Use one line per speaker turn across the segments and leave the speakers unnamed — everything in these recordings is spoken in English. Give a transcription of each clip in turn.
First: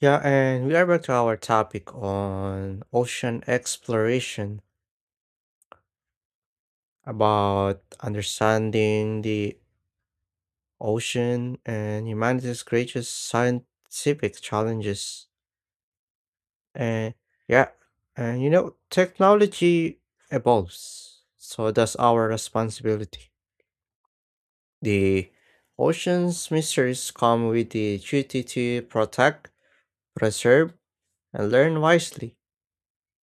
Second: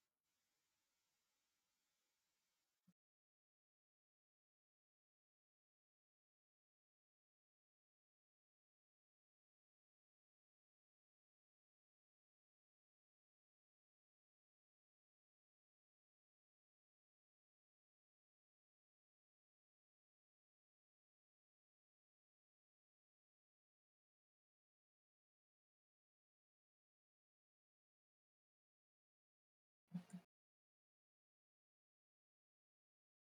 Yeah, and we are back to our topic on ocean exploration about understanding the ocean and humanity's greatest scientific challenges. And yeah, and you know, Technology evolves, so does our responsibility. The ocean's mysteries come with the duty to protect, preserve, and learn wisely.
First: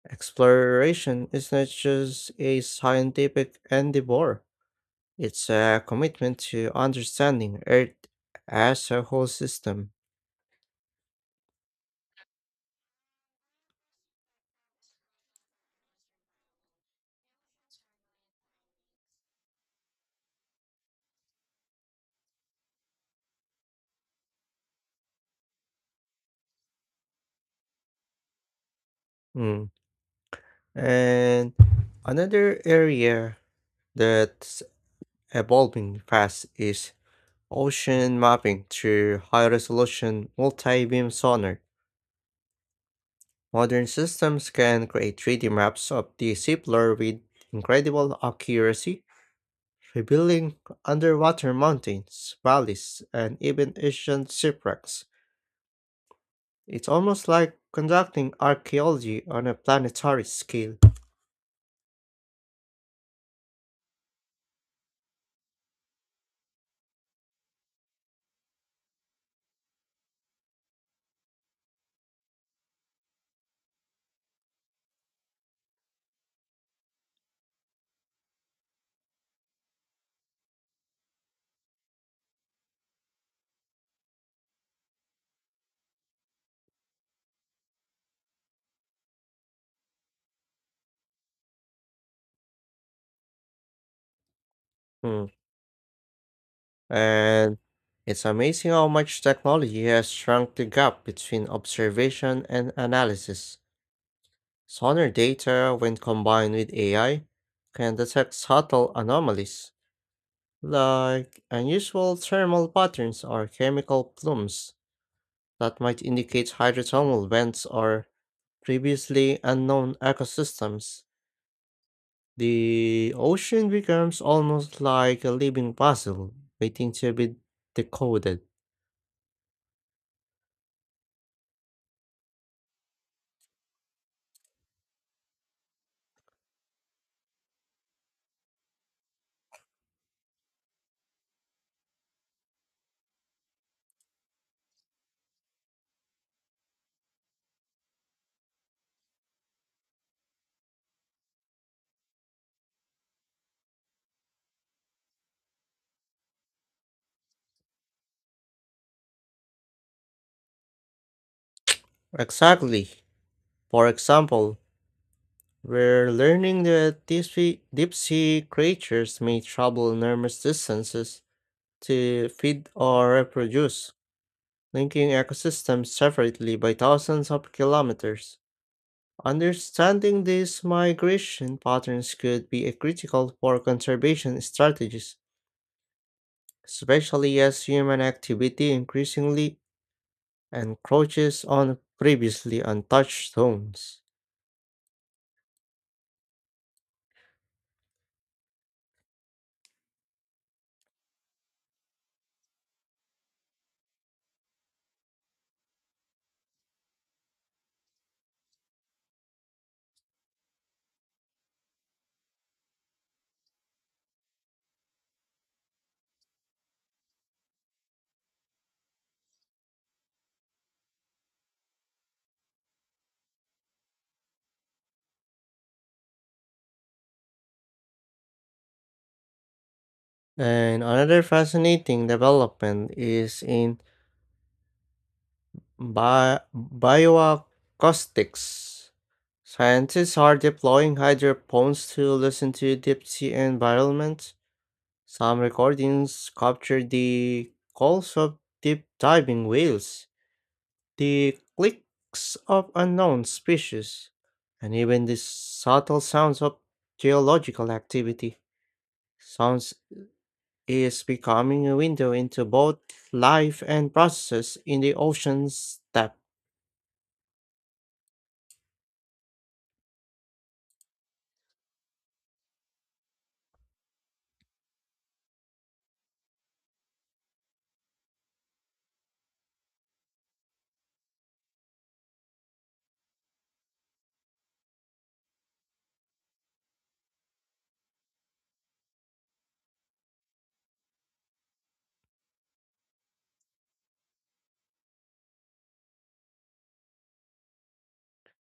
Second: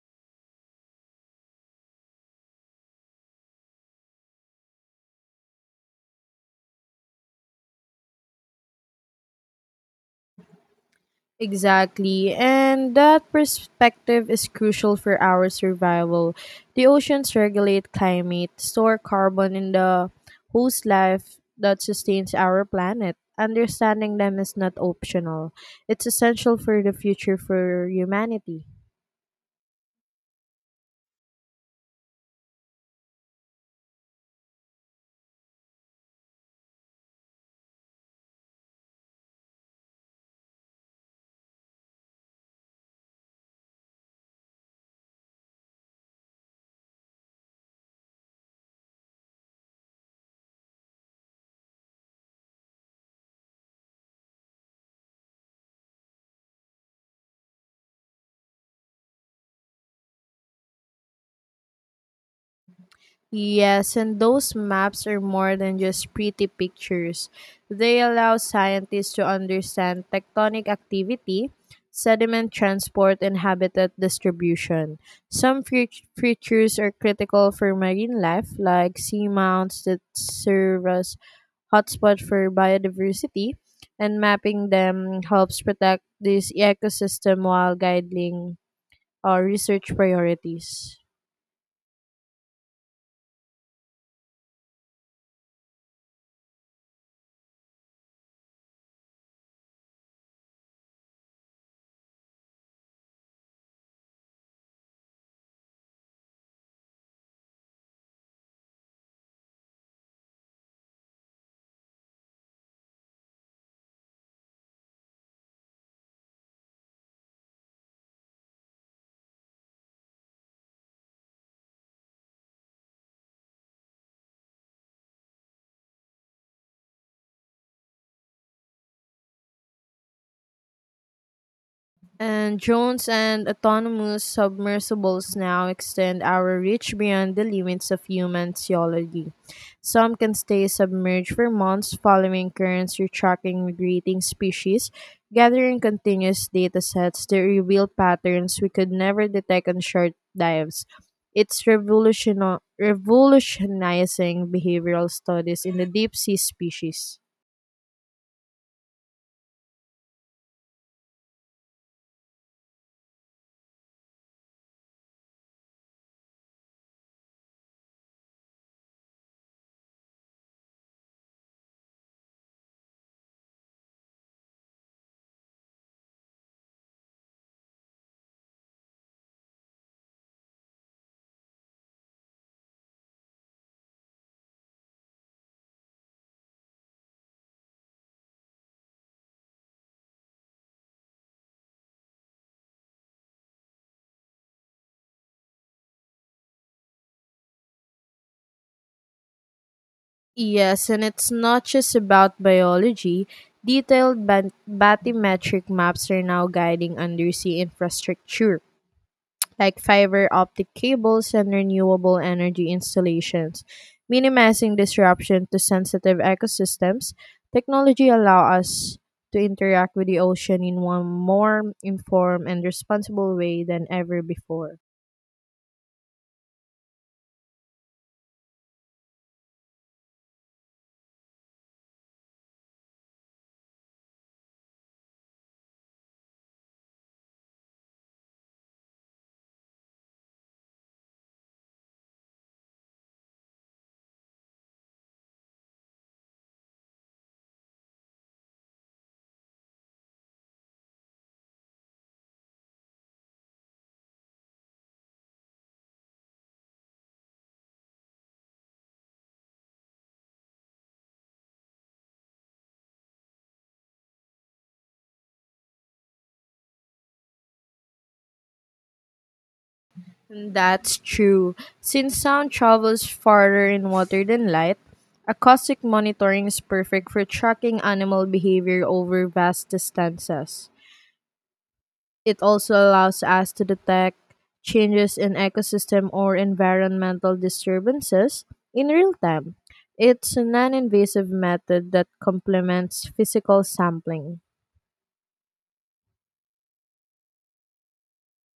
Exploration is not just a scientific endeavor, it's a commitment to understanding Earth as a whole system.
Exactly. And that perspective is crucial for our survival. The oceans regulate climate, store carbon in the host life that sustains our planet. Understanding them is not optional, it's essential for the future for humanity.
Mm. And another area that's evolving fast is ocean mapping through high resolution multi beam sonar. Modern systems can create 3D maps of the seafloor with incredible accuracy revealing underwater mountains, valleys, and even ancient shipwrecks. It's almost like conducting archaeology on a planetary scale.
Yes, and those maps are more than just pretty pictures. They allow scientists to understand tectonic activity, sediment transport, and habitat distribution. Some fea- Features are critical for marine life, like seamounts that serve as hotspots for biodiversity, and mapping them helps protect this ecosystem while guiding our research priorities.
Hmm. And it's amazing how much technology has shrunk the gap between observation and analysis. Sonar data, when combined with AI, can detect subtle anomalies like unusual thermal patterns or chemical plumes that might indicate hydrothermal vents or previously unknown ecosystems. The ocean becomes almost like a living puzzle waiting to be decoded.
And drones and autonomous submersibles now extend our reach beyond the limits of human theology. Some can stay submerged for months following currents or tracking migrating species, gathering continuous data sets that reveal patterns we could never detect on short dives. It's revolutionizing behavioral studies in the deep sea species.
Exactly. For example, we're learning that deep sea creatures may travel enormous distances to feed or reproduce, linking ecosystems separately by thousands of kilometers. Understanding these migration patterns could be a critical for conservation strategies, especially as human activity increasingly encroaches on previously untouched zones.
Yes, and it's not just about biology. Detailed bathymetric maps are now guiding undersea infrastructure, like fiber optic cables and renewable energy installations, minimizing disruption to sensitive ecosystems. Technology allow us to interact with the ocean in one more informed and responsible way than ever before.
And another fascinating development is in bioacoustics. Scientists are deploying hydrophones to listen to deep sea environments. Some recordings capture the calls of deep diving whales, the clicks of unknown species, and even the subtle sounds of geological activity. Sounds is becoming a window into both life and processes in the ocean's depth,
That's true. Since sound travels farther in water than light, acoustic monitoring is perfect for tracking animal behavior over vast distances. It also allows us to detect changes in ecosystem or environmental disturbances in real time. It's a non invasive method that complements physical sampling.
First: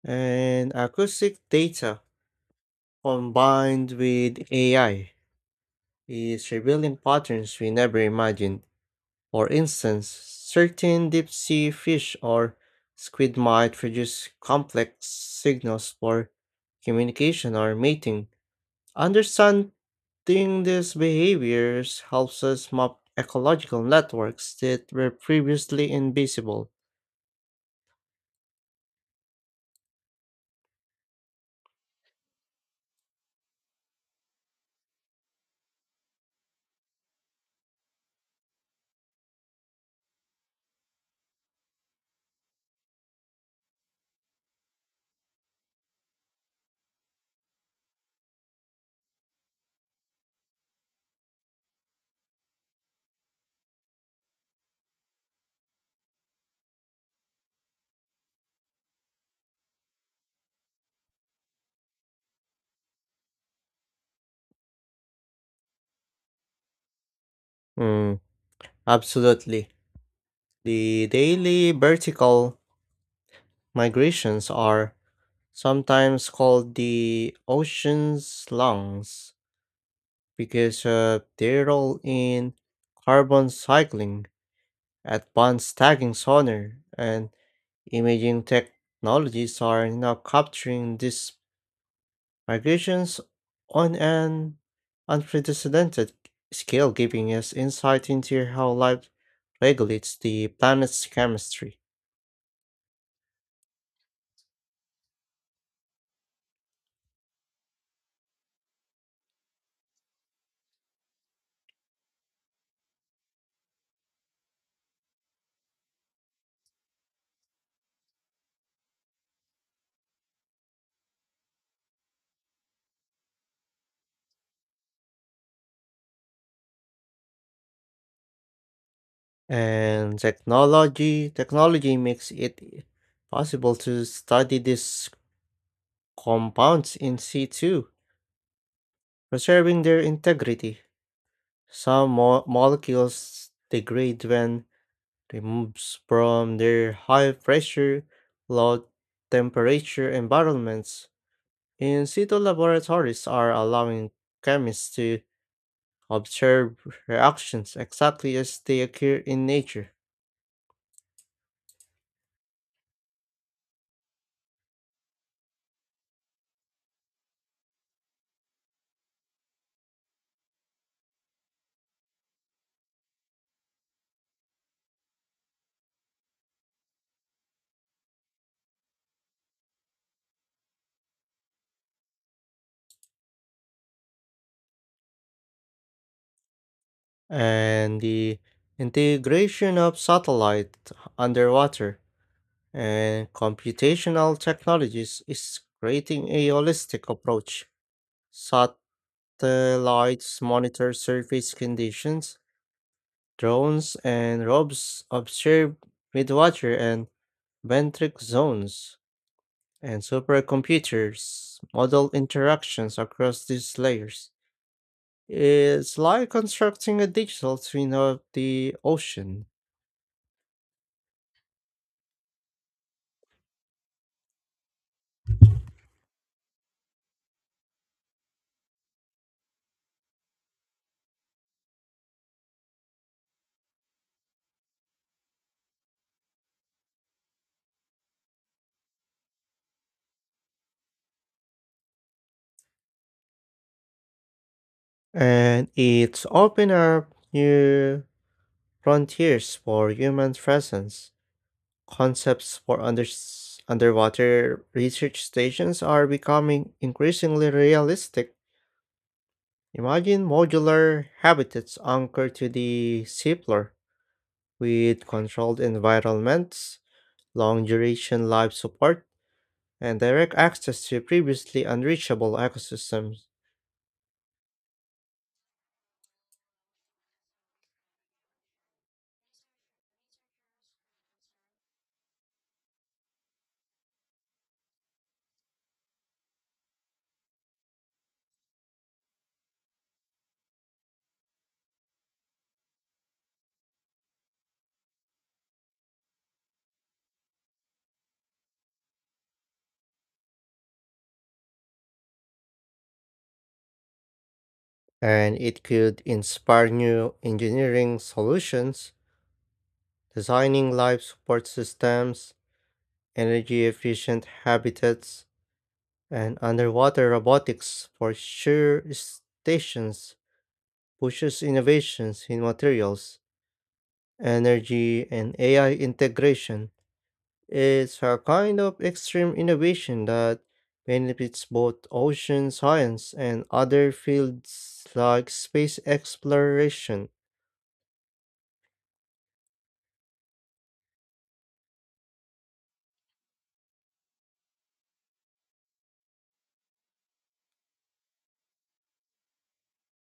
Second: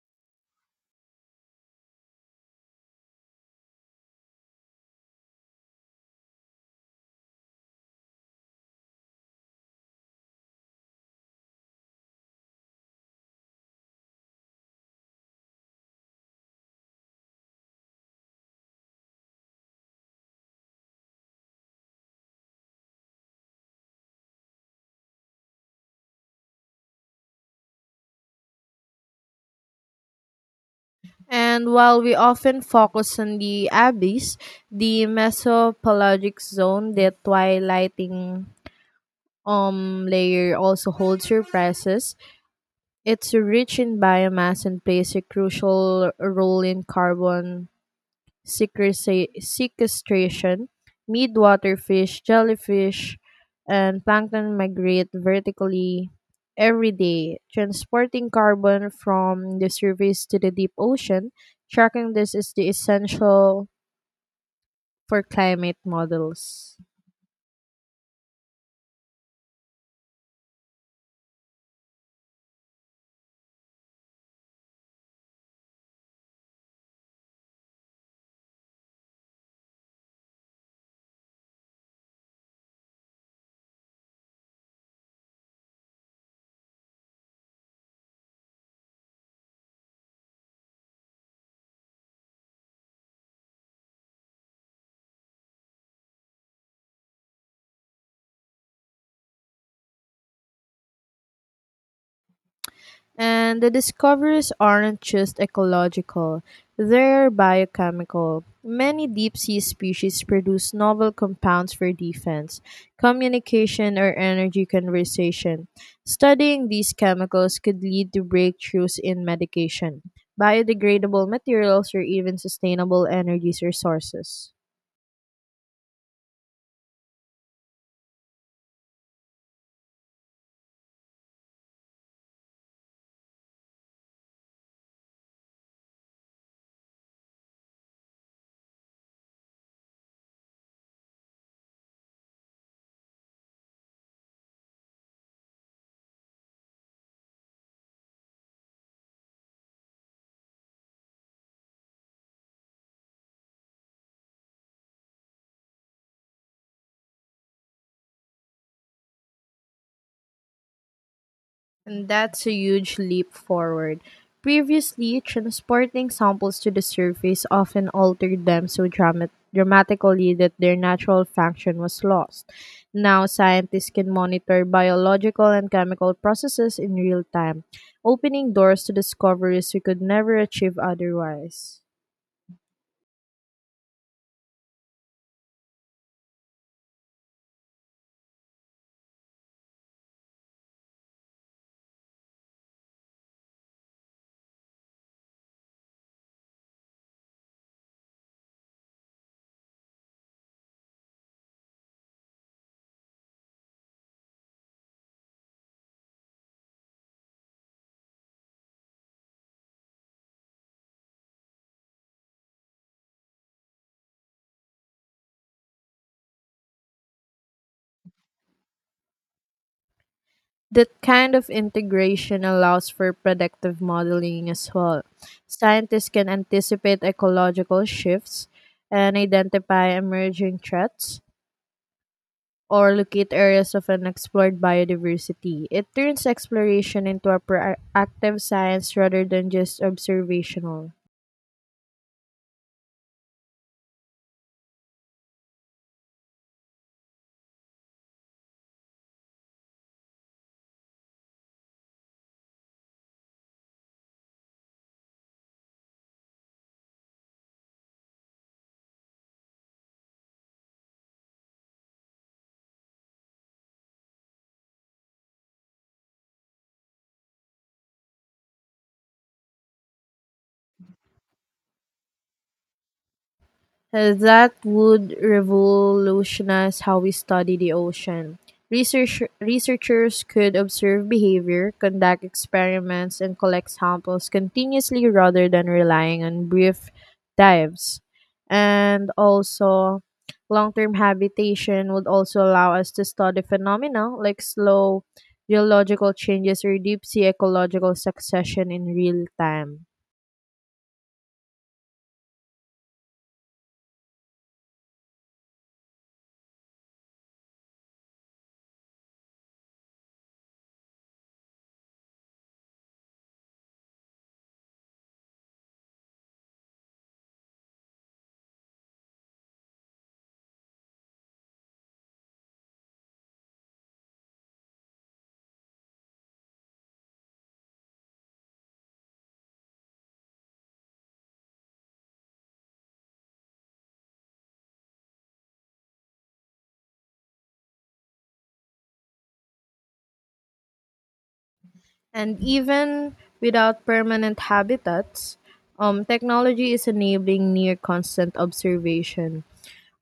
and acoustic data combined with AI is revealing patterns we never imagined. For instance, certain deep sea fish or squid might produce complex signals for communication or mating. Understanding these behaviors helps us map ecological networks that were previously invisible.
And while we often focus on the abyss, the mesopelagic zone, the twilighting layer, also holds surprises. It's rich in biomass and plays a crucial role in carbon sequestration, midwater fish, jellyfish, and plankton migrate vertically every day, transporting carbon from the surface to the deep ocean. Tracking this is the essential for climate models.
Mm, absolutely. The daily vertical migrations are sometimes called the ocean's lungs, because of their role in carbon cycling. Advanced tagging sonar, and imaging technologies are now capturing these migrations on an unprecedented scale, giving us insight into how life regulates the planet's chemistry.
And the discoveries aren't just ecological, they're biochemical. Many deep sea species produce novel compounds for defense, communication, or energy conservation. Studying these chemicals could lead to breakthroughs in medication, biodegradable materials, or even sustainable energy resources.
And technology makes it possible to study these compounds in situ, preserving their integrity. Some molecules degrade when removed from their high pressure, low temperature environments. In situ laboratories are allowing chemists to observe reactions exactly as they occur in nature.
And that's a huge leap forward. Previously, transporting samples to the surface often altered them so dramatically that their natural function was lost. Now, scientists can monitor biological and chemical processes in real time, opening doors to discoveries we could never achieve otherwise.
And the integration of satellite, underwater, and computational technologies is creating a holistic approach. Sat. Satellites monitor surface conditions, drones and robes observe midwater and benthic zones, and supercomputers model interactions across these layers. It's like constructing a digital twin of the ocean,
That kind of integration allows for predictive modeling as well. Scientists can anticipate ecological shifts and identify emerging threats or locate areas of unexplored biodiversity. It turns exploration into a proactive science rather than just observational.
and it's open up new frontiers for human presence. Concepts for underwater research stations are becoming increasingly realistic. Imagine modular habitats anchored to the seafloor with controlled environments, long duration life support, and direct access to previously unreachable ecosystems.
That would revolutionize how we study the ocean. Researchers could observe behavior, conduct experiments, and collect samples continuously rather than relying on brief dives. And also, long term habitation would also allow us to study phenomena like slow geological changes or deep sea ecological succession in real time.
And it could inspire new engineering solutions. Designing life support systems, energy efficient habitats, and underwater robotics for shore stations pushes innovations in materials, energy, and AI integration. It's a kind of extreme innovation that benefits both ocean science and other fields like space exploration.
And even without permanent habitats, technology is enabling near constant observation.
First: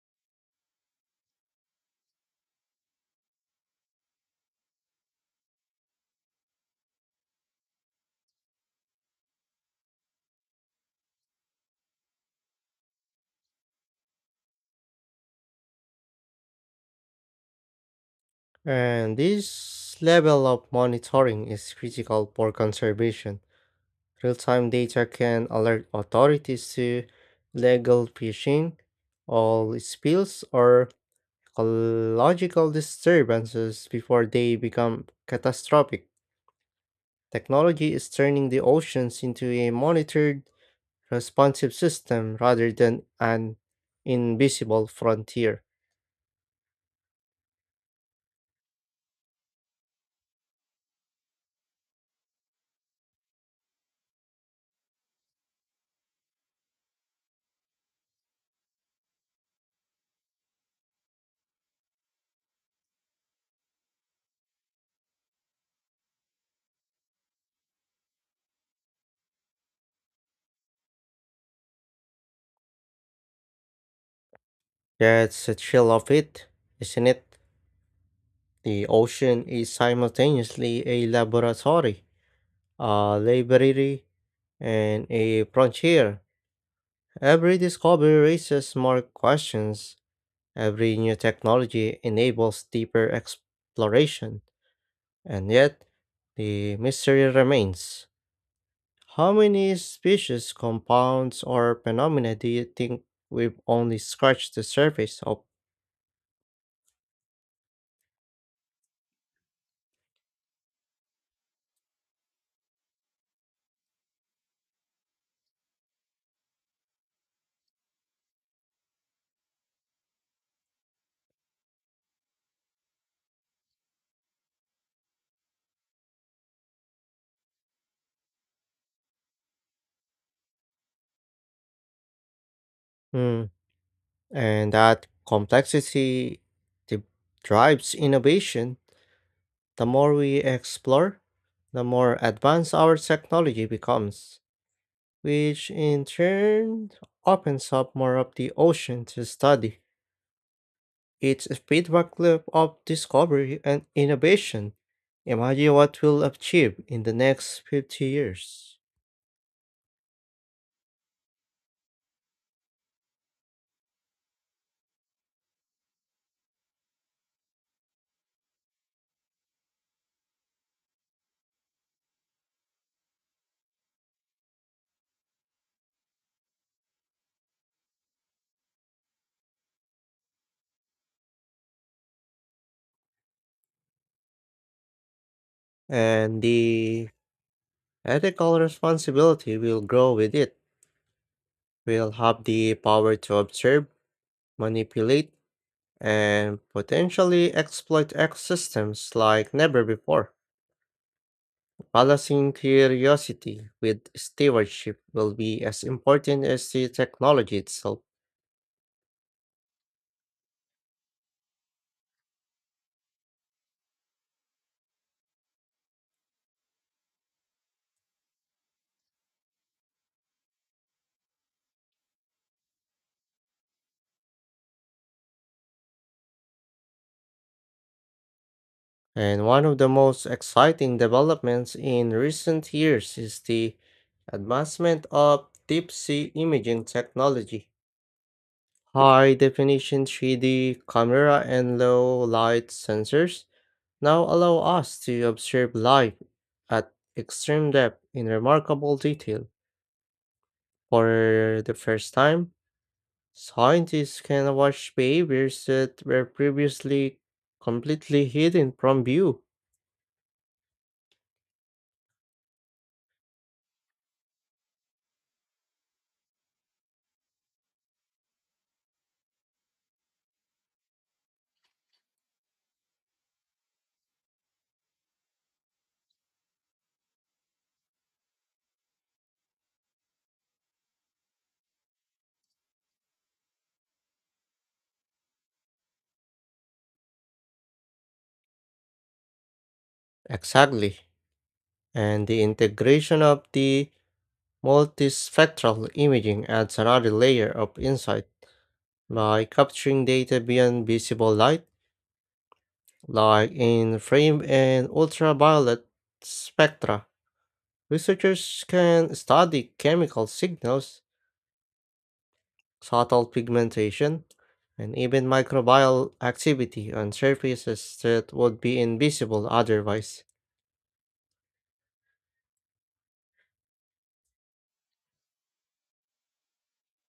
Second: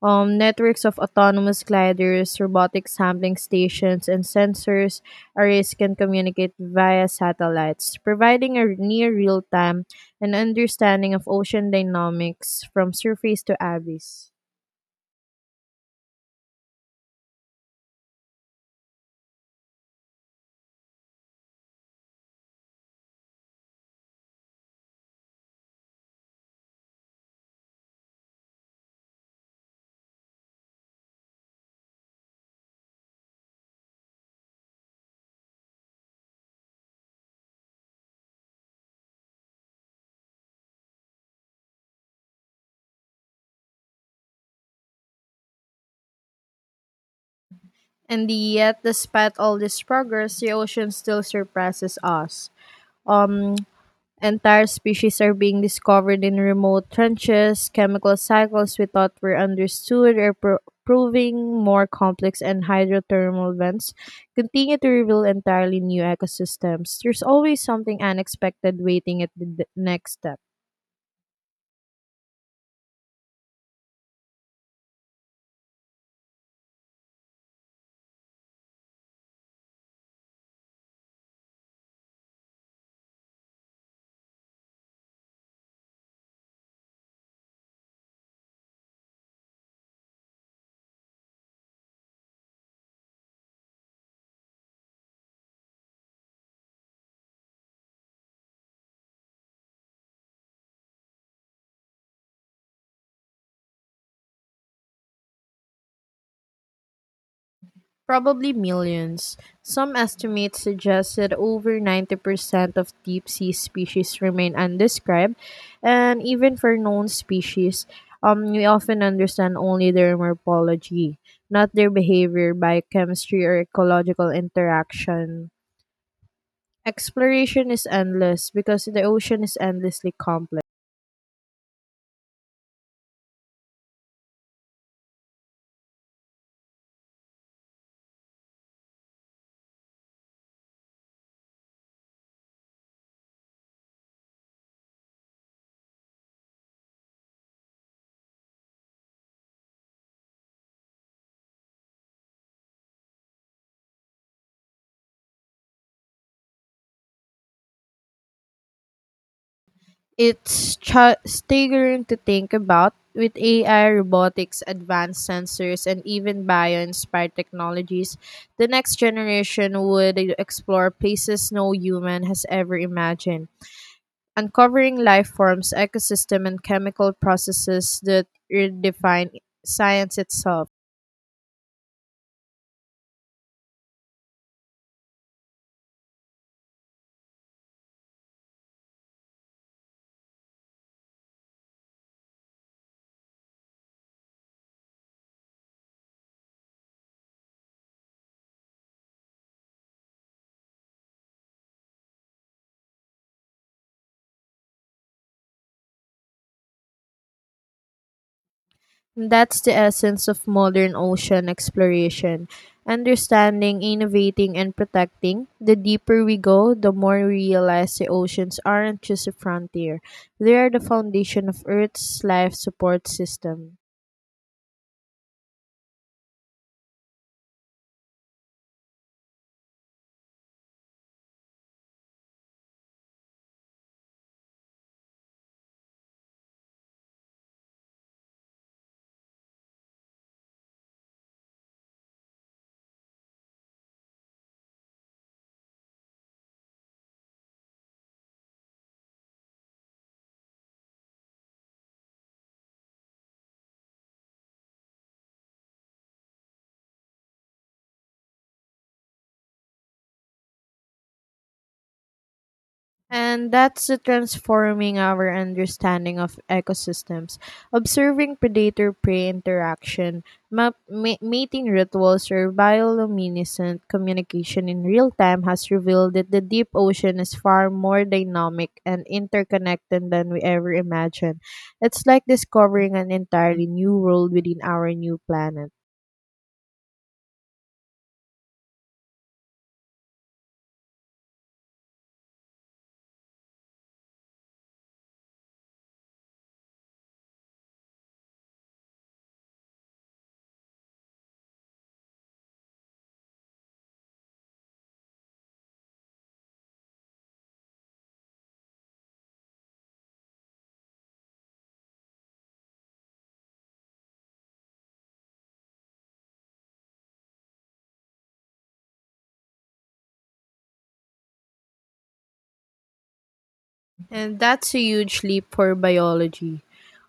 Networks of autonomous gliders, robotic sampling stations, and sensors arrays can communicate via satellites, providing a near real time and understanding of ocean dynamics from surface to abyss.
And this level of monitoring is critical for conservation. Real-time data can alert authorities to illegal fishing, oil spills, or ecological disturbances before they become catastrophic. Technology is turning the oceans into a monitored, responsive system rather than an invisible frontier.
And yet, despite all this progress, the ocean still surpasses us. Um, Entire species are being discovered in remote trenches. Chemical cycles we thought were understood are proving more complex, and hydrothermal vents continue to reveal entirely new ecosystems. There's always something unexpected waiting at the next step.
That's the thrill of it, isn't it? The ocean is simultaneously a laboratory, a library, and a frontier. Every discovery raises more questions. Every new technology enables deeper exploration. And yet, the mystery remains. How many species, compounds, or phenomena do you think we've only scratched the surface of?
Probably millions. Some estimates suggest that over 90% of deep sea species remain undescribed, and even for known species, we often understand only their morphology, not their behavior, biochemistry, or ecological interaction. Exploration is endless because the ocean is endlessly complex.
Hmm, And that complexity de- drives innovation. The more we explore, the more advanced our technology becomes, which in turn opens up more of the ocean to study. It's a feedback loop of discovery and innovation. Imagine what we'll achieve in the next 50 years.
It's staggering to think about. With AI, robotics, advanced sensors, and even bio inspired technologies, the next generation would explore places no human has ever imagined, uncovering life forms, ecosystem, and chemical processes that redefine science itself.
And the ethical responsibility will grow with it. We'll have the power to observe, manipulate, and potentially exploit ecosystems like never before. Balancing curiosity with stewardship will be as important as the technology itself.
That's the essence of modern ocean exploration. Understanding, innovating, and protecting. The deeper we go, the more we realize the oceans aren't just a frontier, they are the foundation of Earth's life support system.
And one of the most exciting developments in recent years is the advancement of deep sea imaging technology. High definition 3D camera and low light sensors now allow us to observe life at extreme depth in remarkable detail. For the first time, scientists can watch behaviors that were previously completely hidden from view.
And that's the transforming our understanding of ecosystems. Observing predator prey interaction, mating rituals, or bioluminescent communication in real time has revealed that the deep ocean is far more dynamic and interconnected than we ever imagined. It's like discovering an entirely new world within our new planet.
Exactly. And the integration of the multispectral imaging adds another layer of insight by capturing data beyond visible light, like in frame and ultraviolet spectra. Researchers can study chemical signals, subtle pigmentation, and even microbial activity on surfaces that would be invisible otherwise.
And that's a huge leap for biology.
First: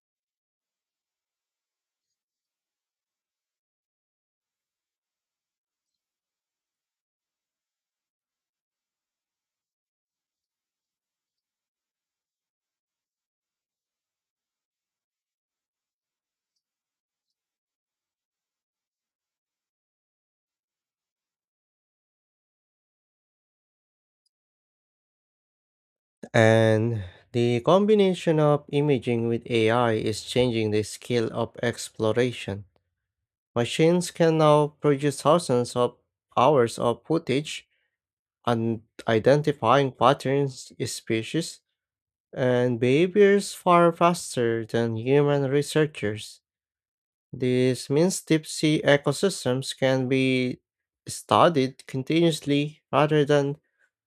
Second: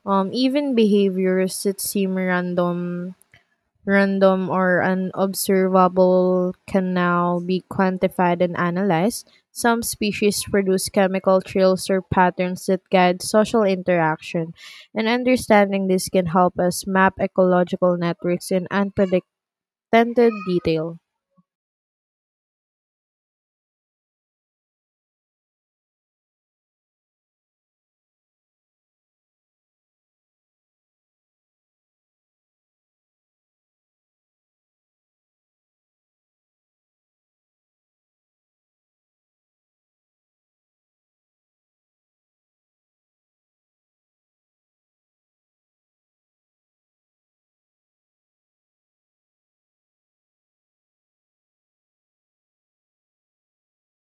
Even behaviors that seem random or unobservable can now be quantified and analyzed. Some species produce chemical trails or patterns that guide social interaction, and understanding this can help us map ecological networks in unprecedented detail.
And the combination of imaging with AI is changing the scale of exploration. Machines can now produce thousands of hours of footage and identifying patterns, species, and behaviors far faster than human researchers. This means deep sea ecosystems can be studied continuously rather than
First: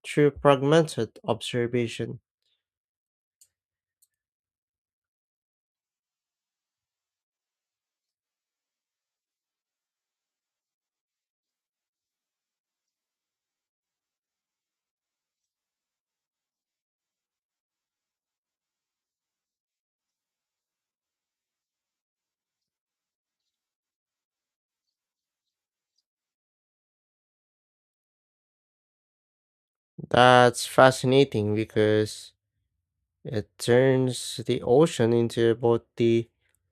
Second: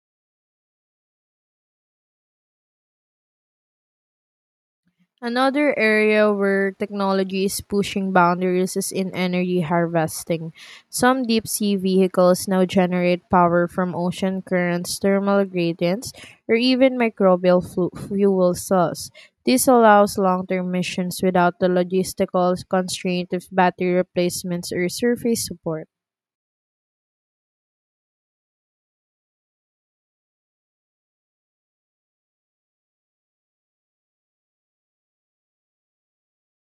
through fragmented observation.
Another area where technology is pushing boundaries is in energy harvesting. Some deep sea vehicles now generate power from ocean currents, thermal gradients, or even microbial fuel cells. This allows long term missions without the logistical constraint of battery replacements or surface support.
That's fascinating because it turns the ocean into both the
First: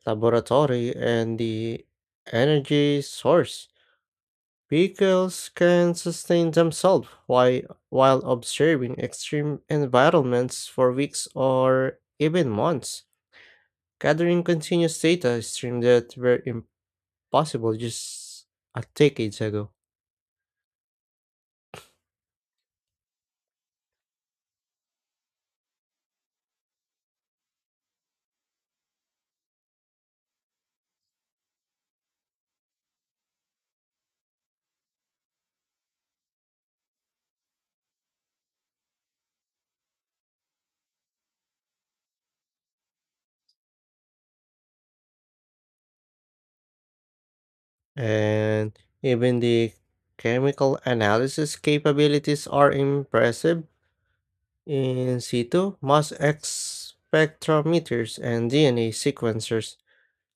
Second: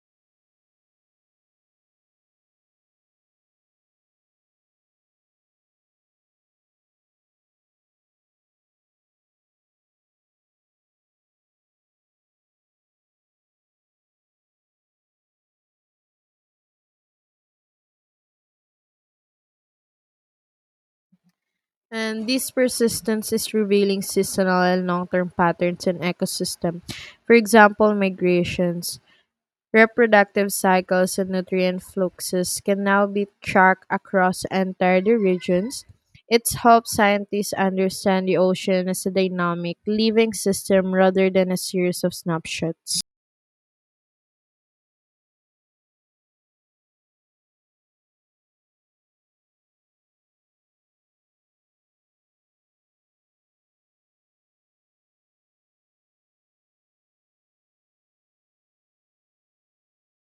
laboratory and the energy source. Vehicles can sustain themselves while observing extreme environments for weeks or even months, gathering continuous data streams that were impossible just a decades ago.
And this persistence is revealing seasonal and long term patterns in ecosystem. For example, migrations. Reproductive cycles and nutrient fluxes can now be tracked across entire regions. It's helped scientists understand the ocean as a dynamic, living system rather than a series of snapshots.
And even the chemical analysis capabilities are impressive. In situ, mass spectrometers and DNA sequencers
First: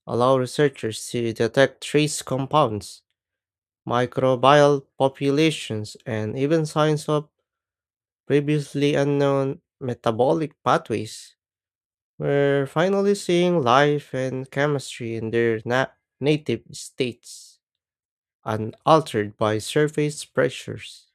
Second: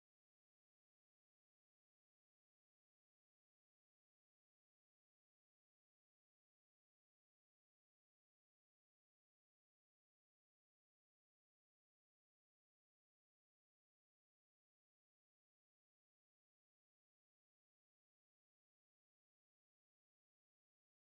allow researchers to detect trace compounds, microbial populations, and even signs of previously unknown metabolic pathways. We're finally seeing life and chemistry in their native states, unaltered by surface pressures.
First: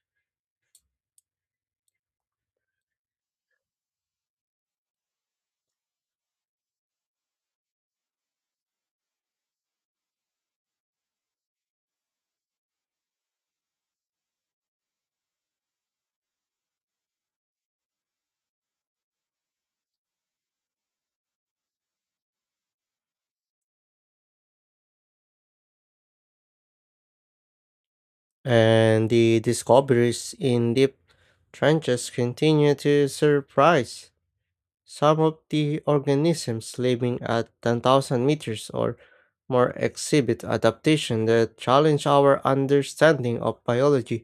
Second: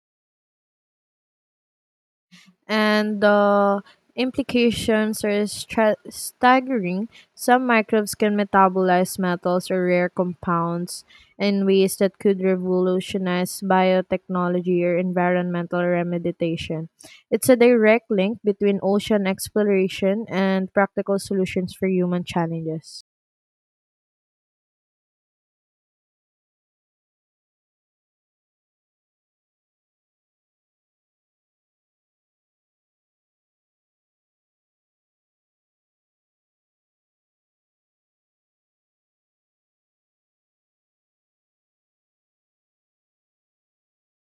And the implications are staggering. Some microbes can metabolize metals or rare compounds in ways that could revolutionize biotechnology or environmental remediation. It's a direct link between ocean exploration and practical solutions for human challenges.
And the discoveries in deep trenches continue to surprise. Some of the organisms living at 10,000 meters or more exhibit adaptation that challenge our understanding of biology.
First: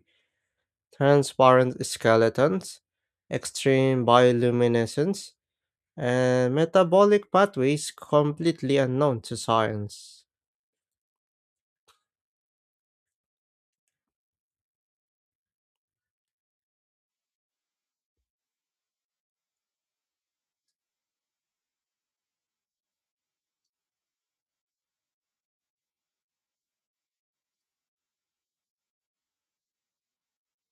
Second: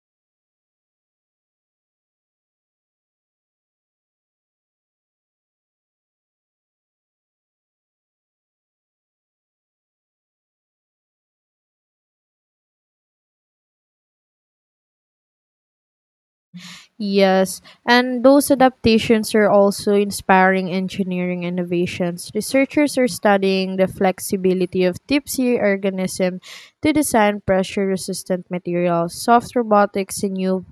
Transparent skeletons, extreme bioluminescence, and metabolic pathways completely unknown to science.
Yes, and those adaptations are also inspiring engineering innovations. Researchers are studying the flexibility of deep sea organisms to design pressure resistant materials, soft robotics, and new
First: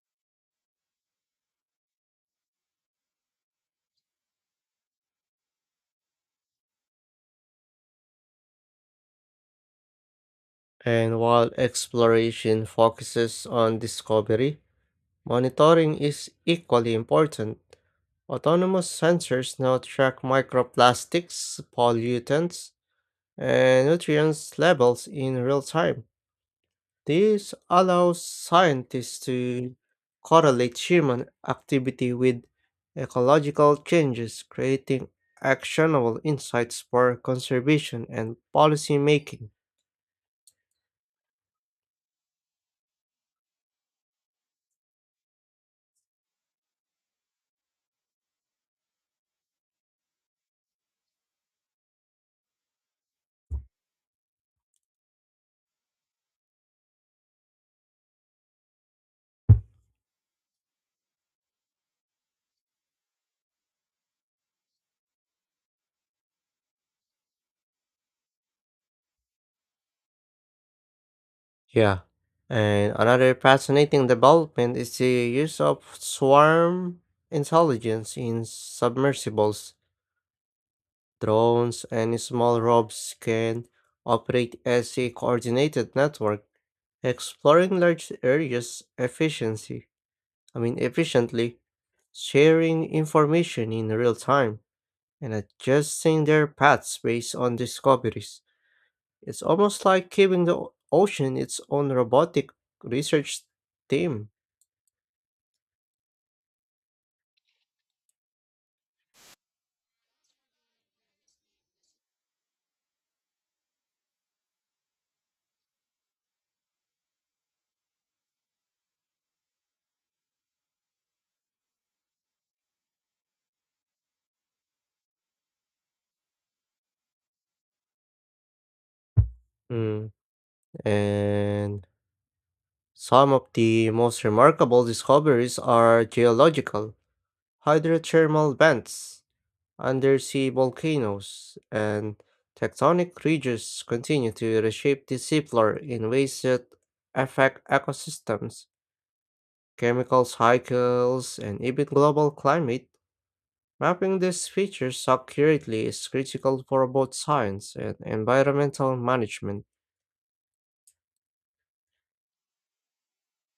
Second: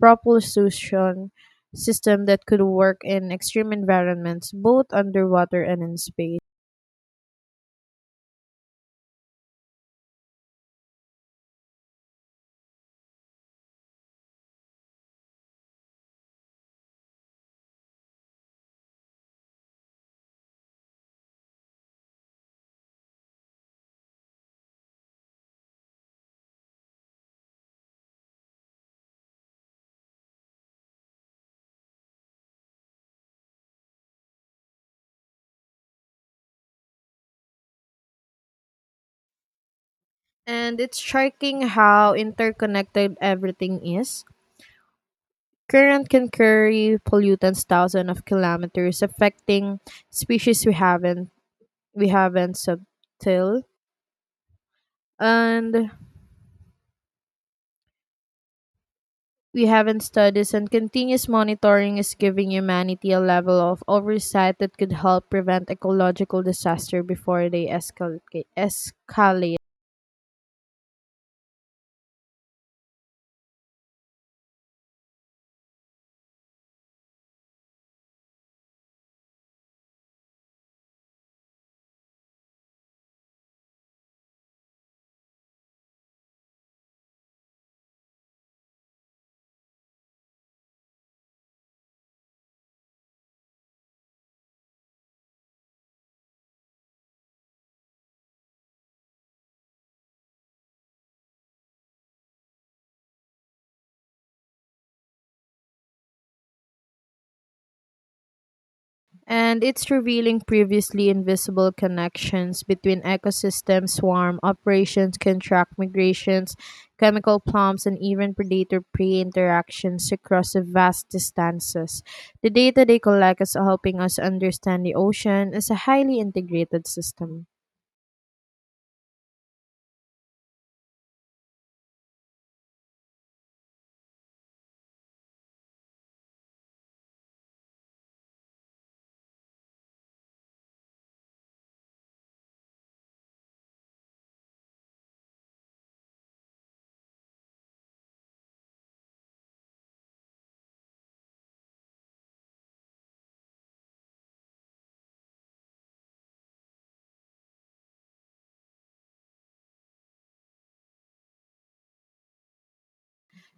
propulsion system that could work in extreme environments, both underwater and in space.
And while exploration focuses on discovery, monitoring is equally important. Autonomous sensors now track microplastics, pollutants, and nutrients levels in real time. This allows scientists to correlate human activity with ecological changes, creating actionable insights for conservation and policy making.
And it's striking how interconnected everything is. Current can carry pollutants thousands of kilometers, affecting species we haven't subtil and we haven't studies and continuous monitoring is giving humanity a level of oversight that could help prevent ecological disaster before they escalate.
Yeah. And another fascinating development is the use of swarm intelligence in submersibles. Drones and small robots can operate as a coordinated network, exploring large areas efficiently, sharing information in real time and adjusting their paths based on discoveries. It's almost like giving the ocean its own robotic research team.
And it's revealing previously invisible connections between ecosystems, swarm operations, contract migrations, chemical plumps, and even predator prey interactions across vast distances. The data they collect is helping us understand the ocean as a highly integrated system.
Mm, And some of the most remarkable discoveries are geological. Hydrothermal vents, undersea volcanoes, and tectonic ridges continue to reshape the seafloor in ways that affect ecosystems, chemical cycles, and even global climate. Mapping these features accurately is critical for both science and environmental management.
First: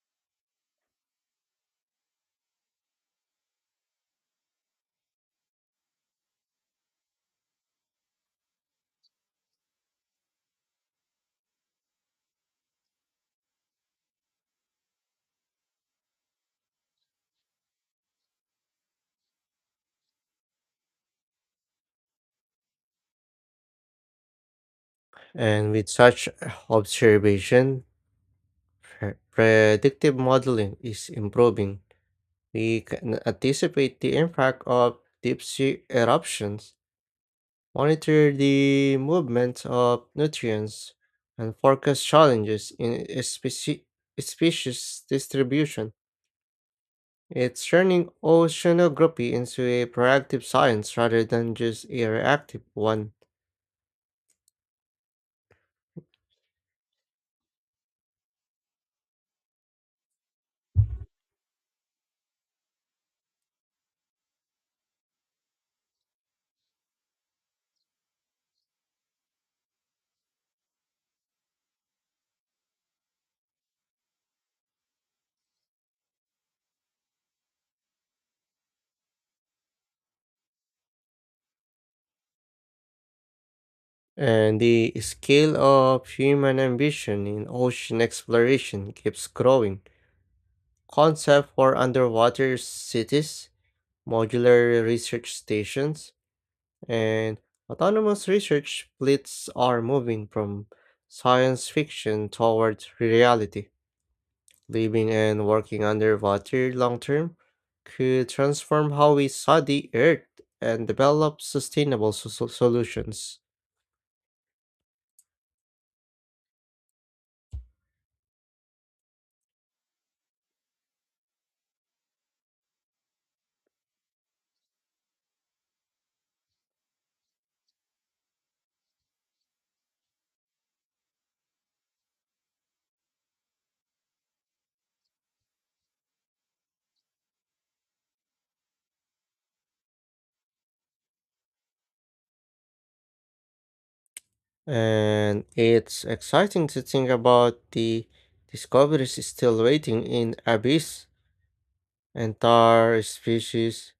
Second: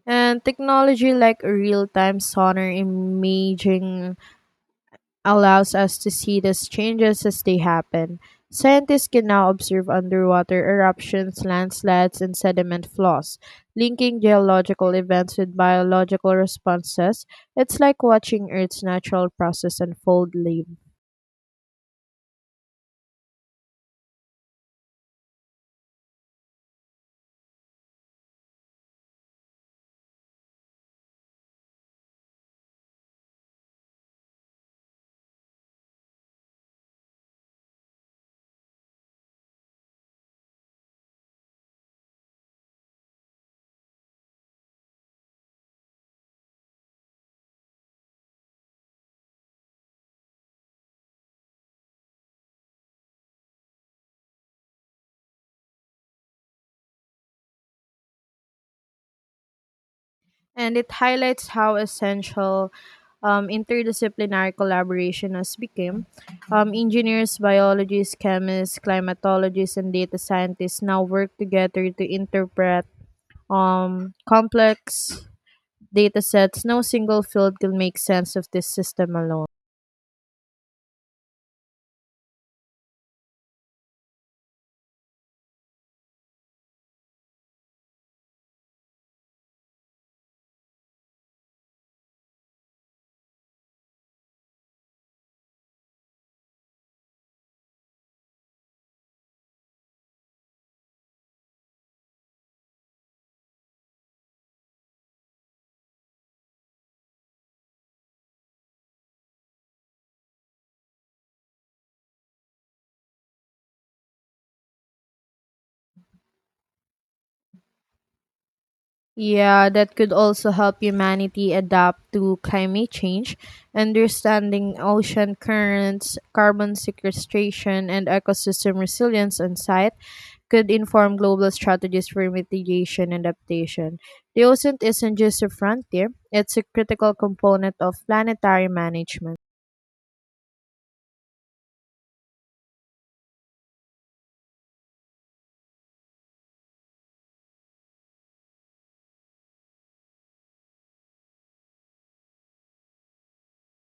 And technology like real time sonar imaging allows us to see these changes as they happen. Scientists can now observe underwater eruptions, landslides, and sediment flows, linking geological events with biological responses. It's like watching Earth's natural process unfold live.
And with such observation, predictive modeling is improving. We can anticipate the impact of deep sea eruptions, monitor the movement of nutrients, and forecast challenges in species distribution. It's turning oceanography into a proactive science rather than just a reactive one.
And it highlights how essential interdisciplinary collaboration has become. Engineers, biologists, chemists, climatologists, and data scientists now work together to interpret complex data sets, no single field can make sense of this system alone.
And the scale of human ambition in ocean exploration keeps growing. Concept for underwater cities, modular research stations, and autonomous research fleets are moving from science fiction towards reality. Living and working underwater long term could transform how we saw the Earth and develop sustainable solutions.
Yeah, that could also help humanity adapt to climate change, understanding ocean currents, carbon sequestration, and ecosystem resilience on site could inform global strategies for mitigation and adaptation. The ocean isn't just a frontier, it's a critical component of planetary management.
And it's exciting to think about the discoveries still waiting in abyss. Entire species,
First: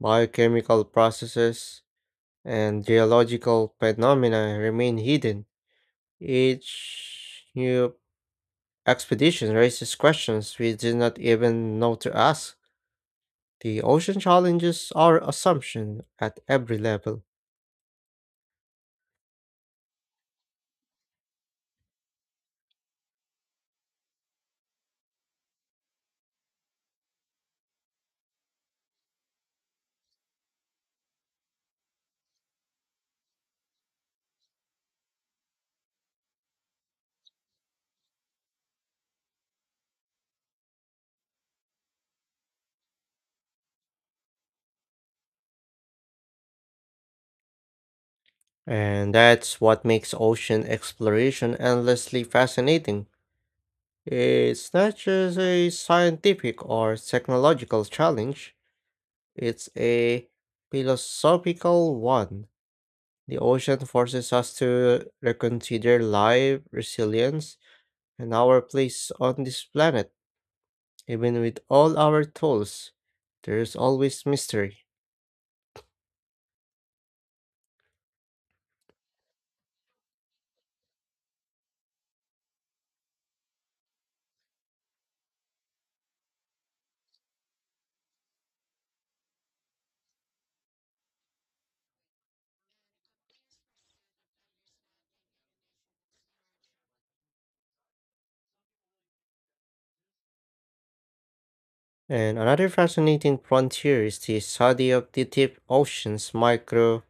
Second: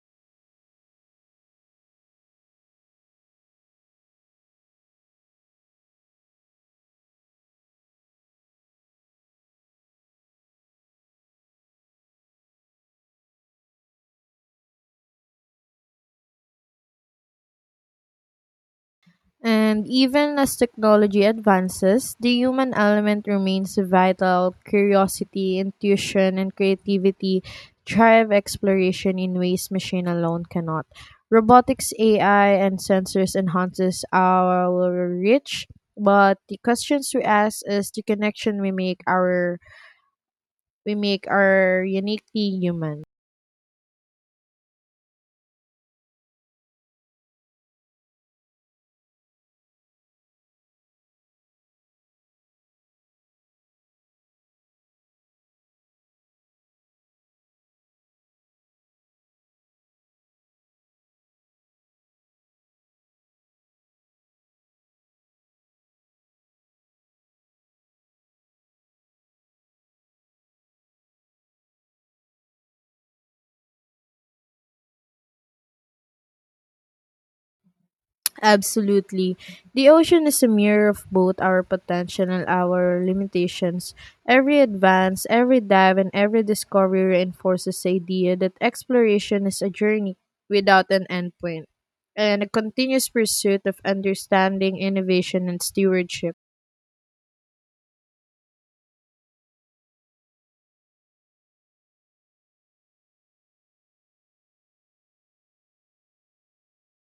biochemical processes, and geological phenomena remain hidden. Each new expedition raises questions we did not even know to ask. The ocean challenges our assumption at every level,
And even as technology advances, the human element remains vital. Curiosity, intuition, and creativity drive exploration in ways machine alone cannot. Robotics, AI, and sensors enhances our reach, but the questions we ask is the connection we make our uniquely human.
and that's what makes ocean exploration endlessly fascinating. It's not just a scientific or technological challenge, it's a philosophical one. The ocean forces us to reconsider life, resilience, and our place on this planet. Even with all our tools, there's always mystery.
Absolutely. The ocean is a mirror of both our potential and our limitations. Every advance, every dive, and every discovery reinforces the idea that exploration is a journey without an endpoint and a continuous pursuit of understanding, innovation, and stewardship.
And another fascinating frontier is the study of the deep ocean's microbiome.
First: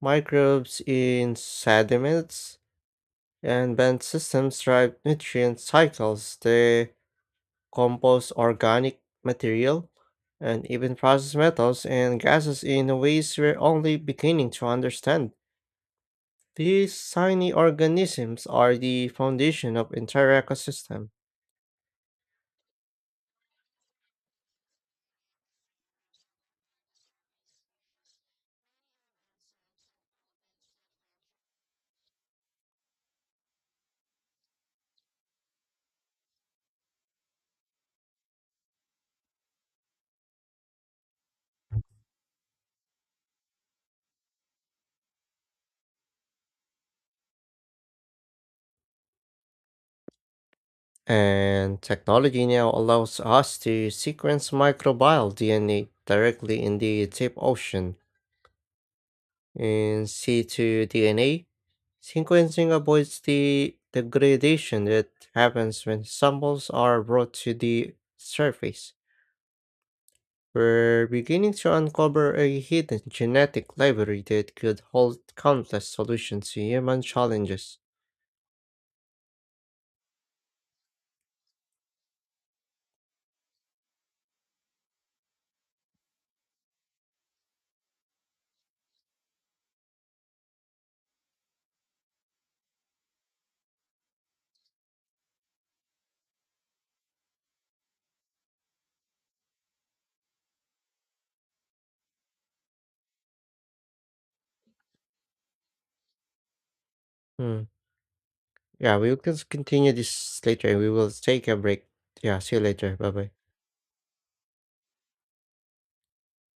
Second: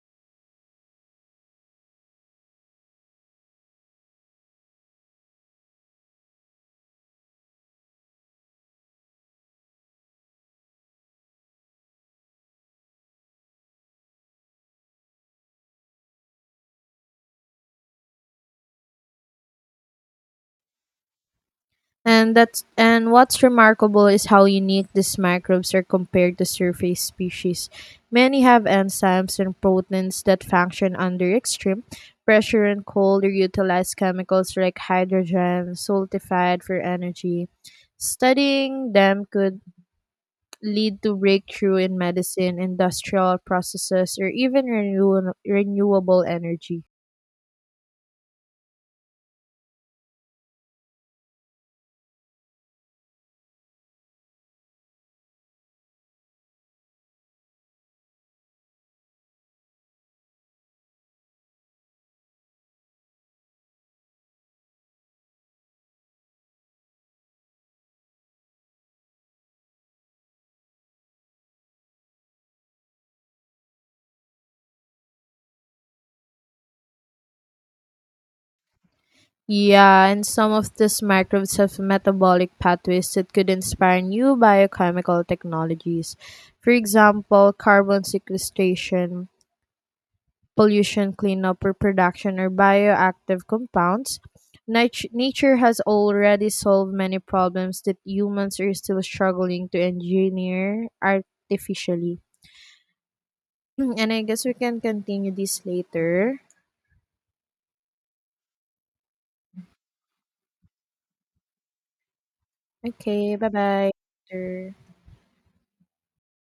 Microbes in sediments and bent systems drive nutrient cycles. They compose organic material and even process metals and gases in ways we're only beginning to understand. These tiny organisms are the foundation of entire ecosystem.
And what's remarkable is how unique these microbes are compared to surface species. Many have enzymes and proteins that function under extreme pressure and cold or utilize chemicals like hydrogen sulfide for energy. Studying them could lead to breakthrough in medicine, industrial processes, or even renewable energy.
And technology now allows us to sequence microbial DNA directly in the deep ocean. In situ DNA sequencing avoids the degradation that happens when samples are brought to the surface. We're beginning to uncover a hidden genetic library that could hold countless solutions to human challenges.
Yeah, and some of these microbes have metabolic pathways that could inspire new biochemical technologies. For example, carbon sequestration, pollution cleanup reproduction, or bioactive compounds. Nature has already solved many problems that humans are still struggling to engineer artificially. And I guess we can continue this later.
Hmm. Yeah, we will continue this later and we will take a break. Yeah, see you later. Bye bye.
Okay, bye bye.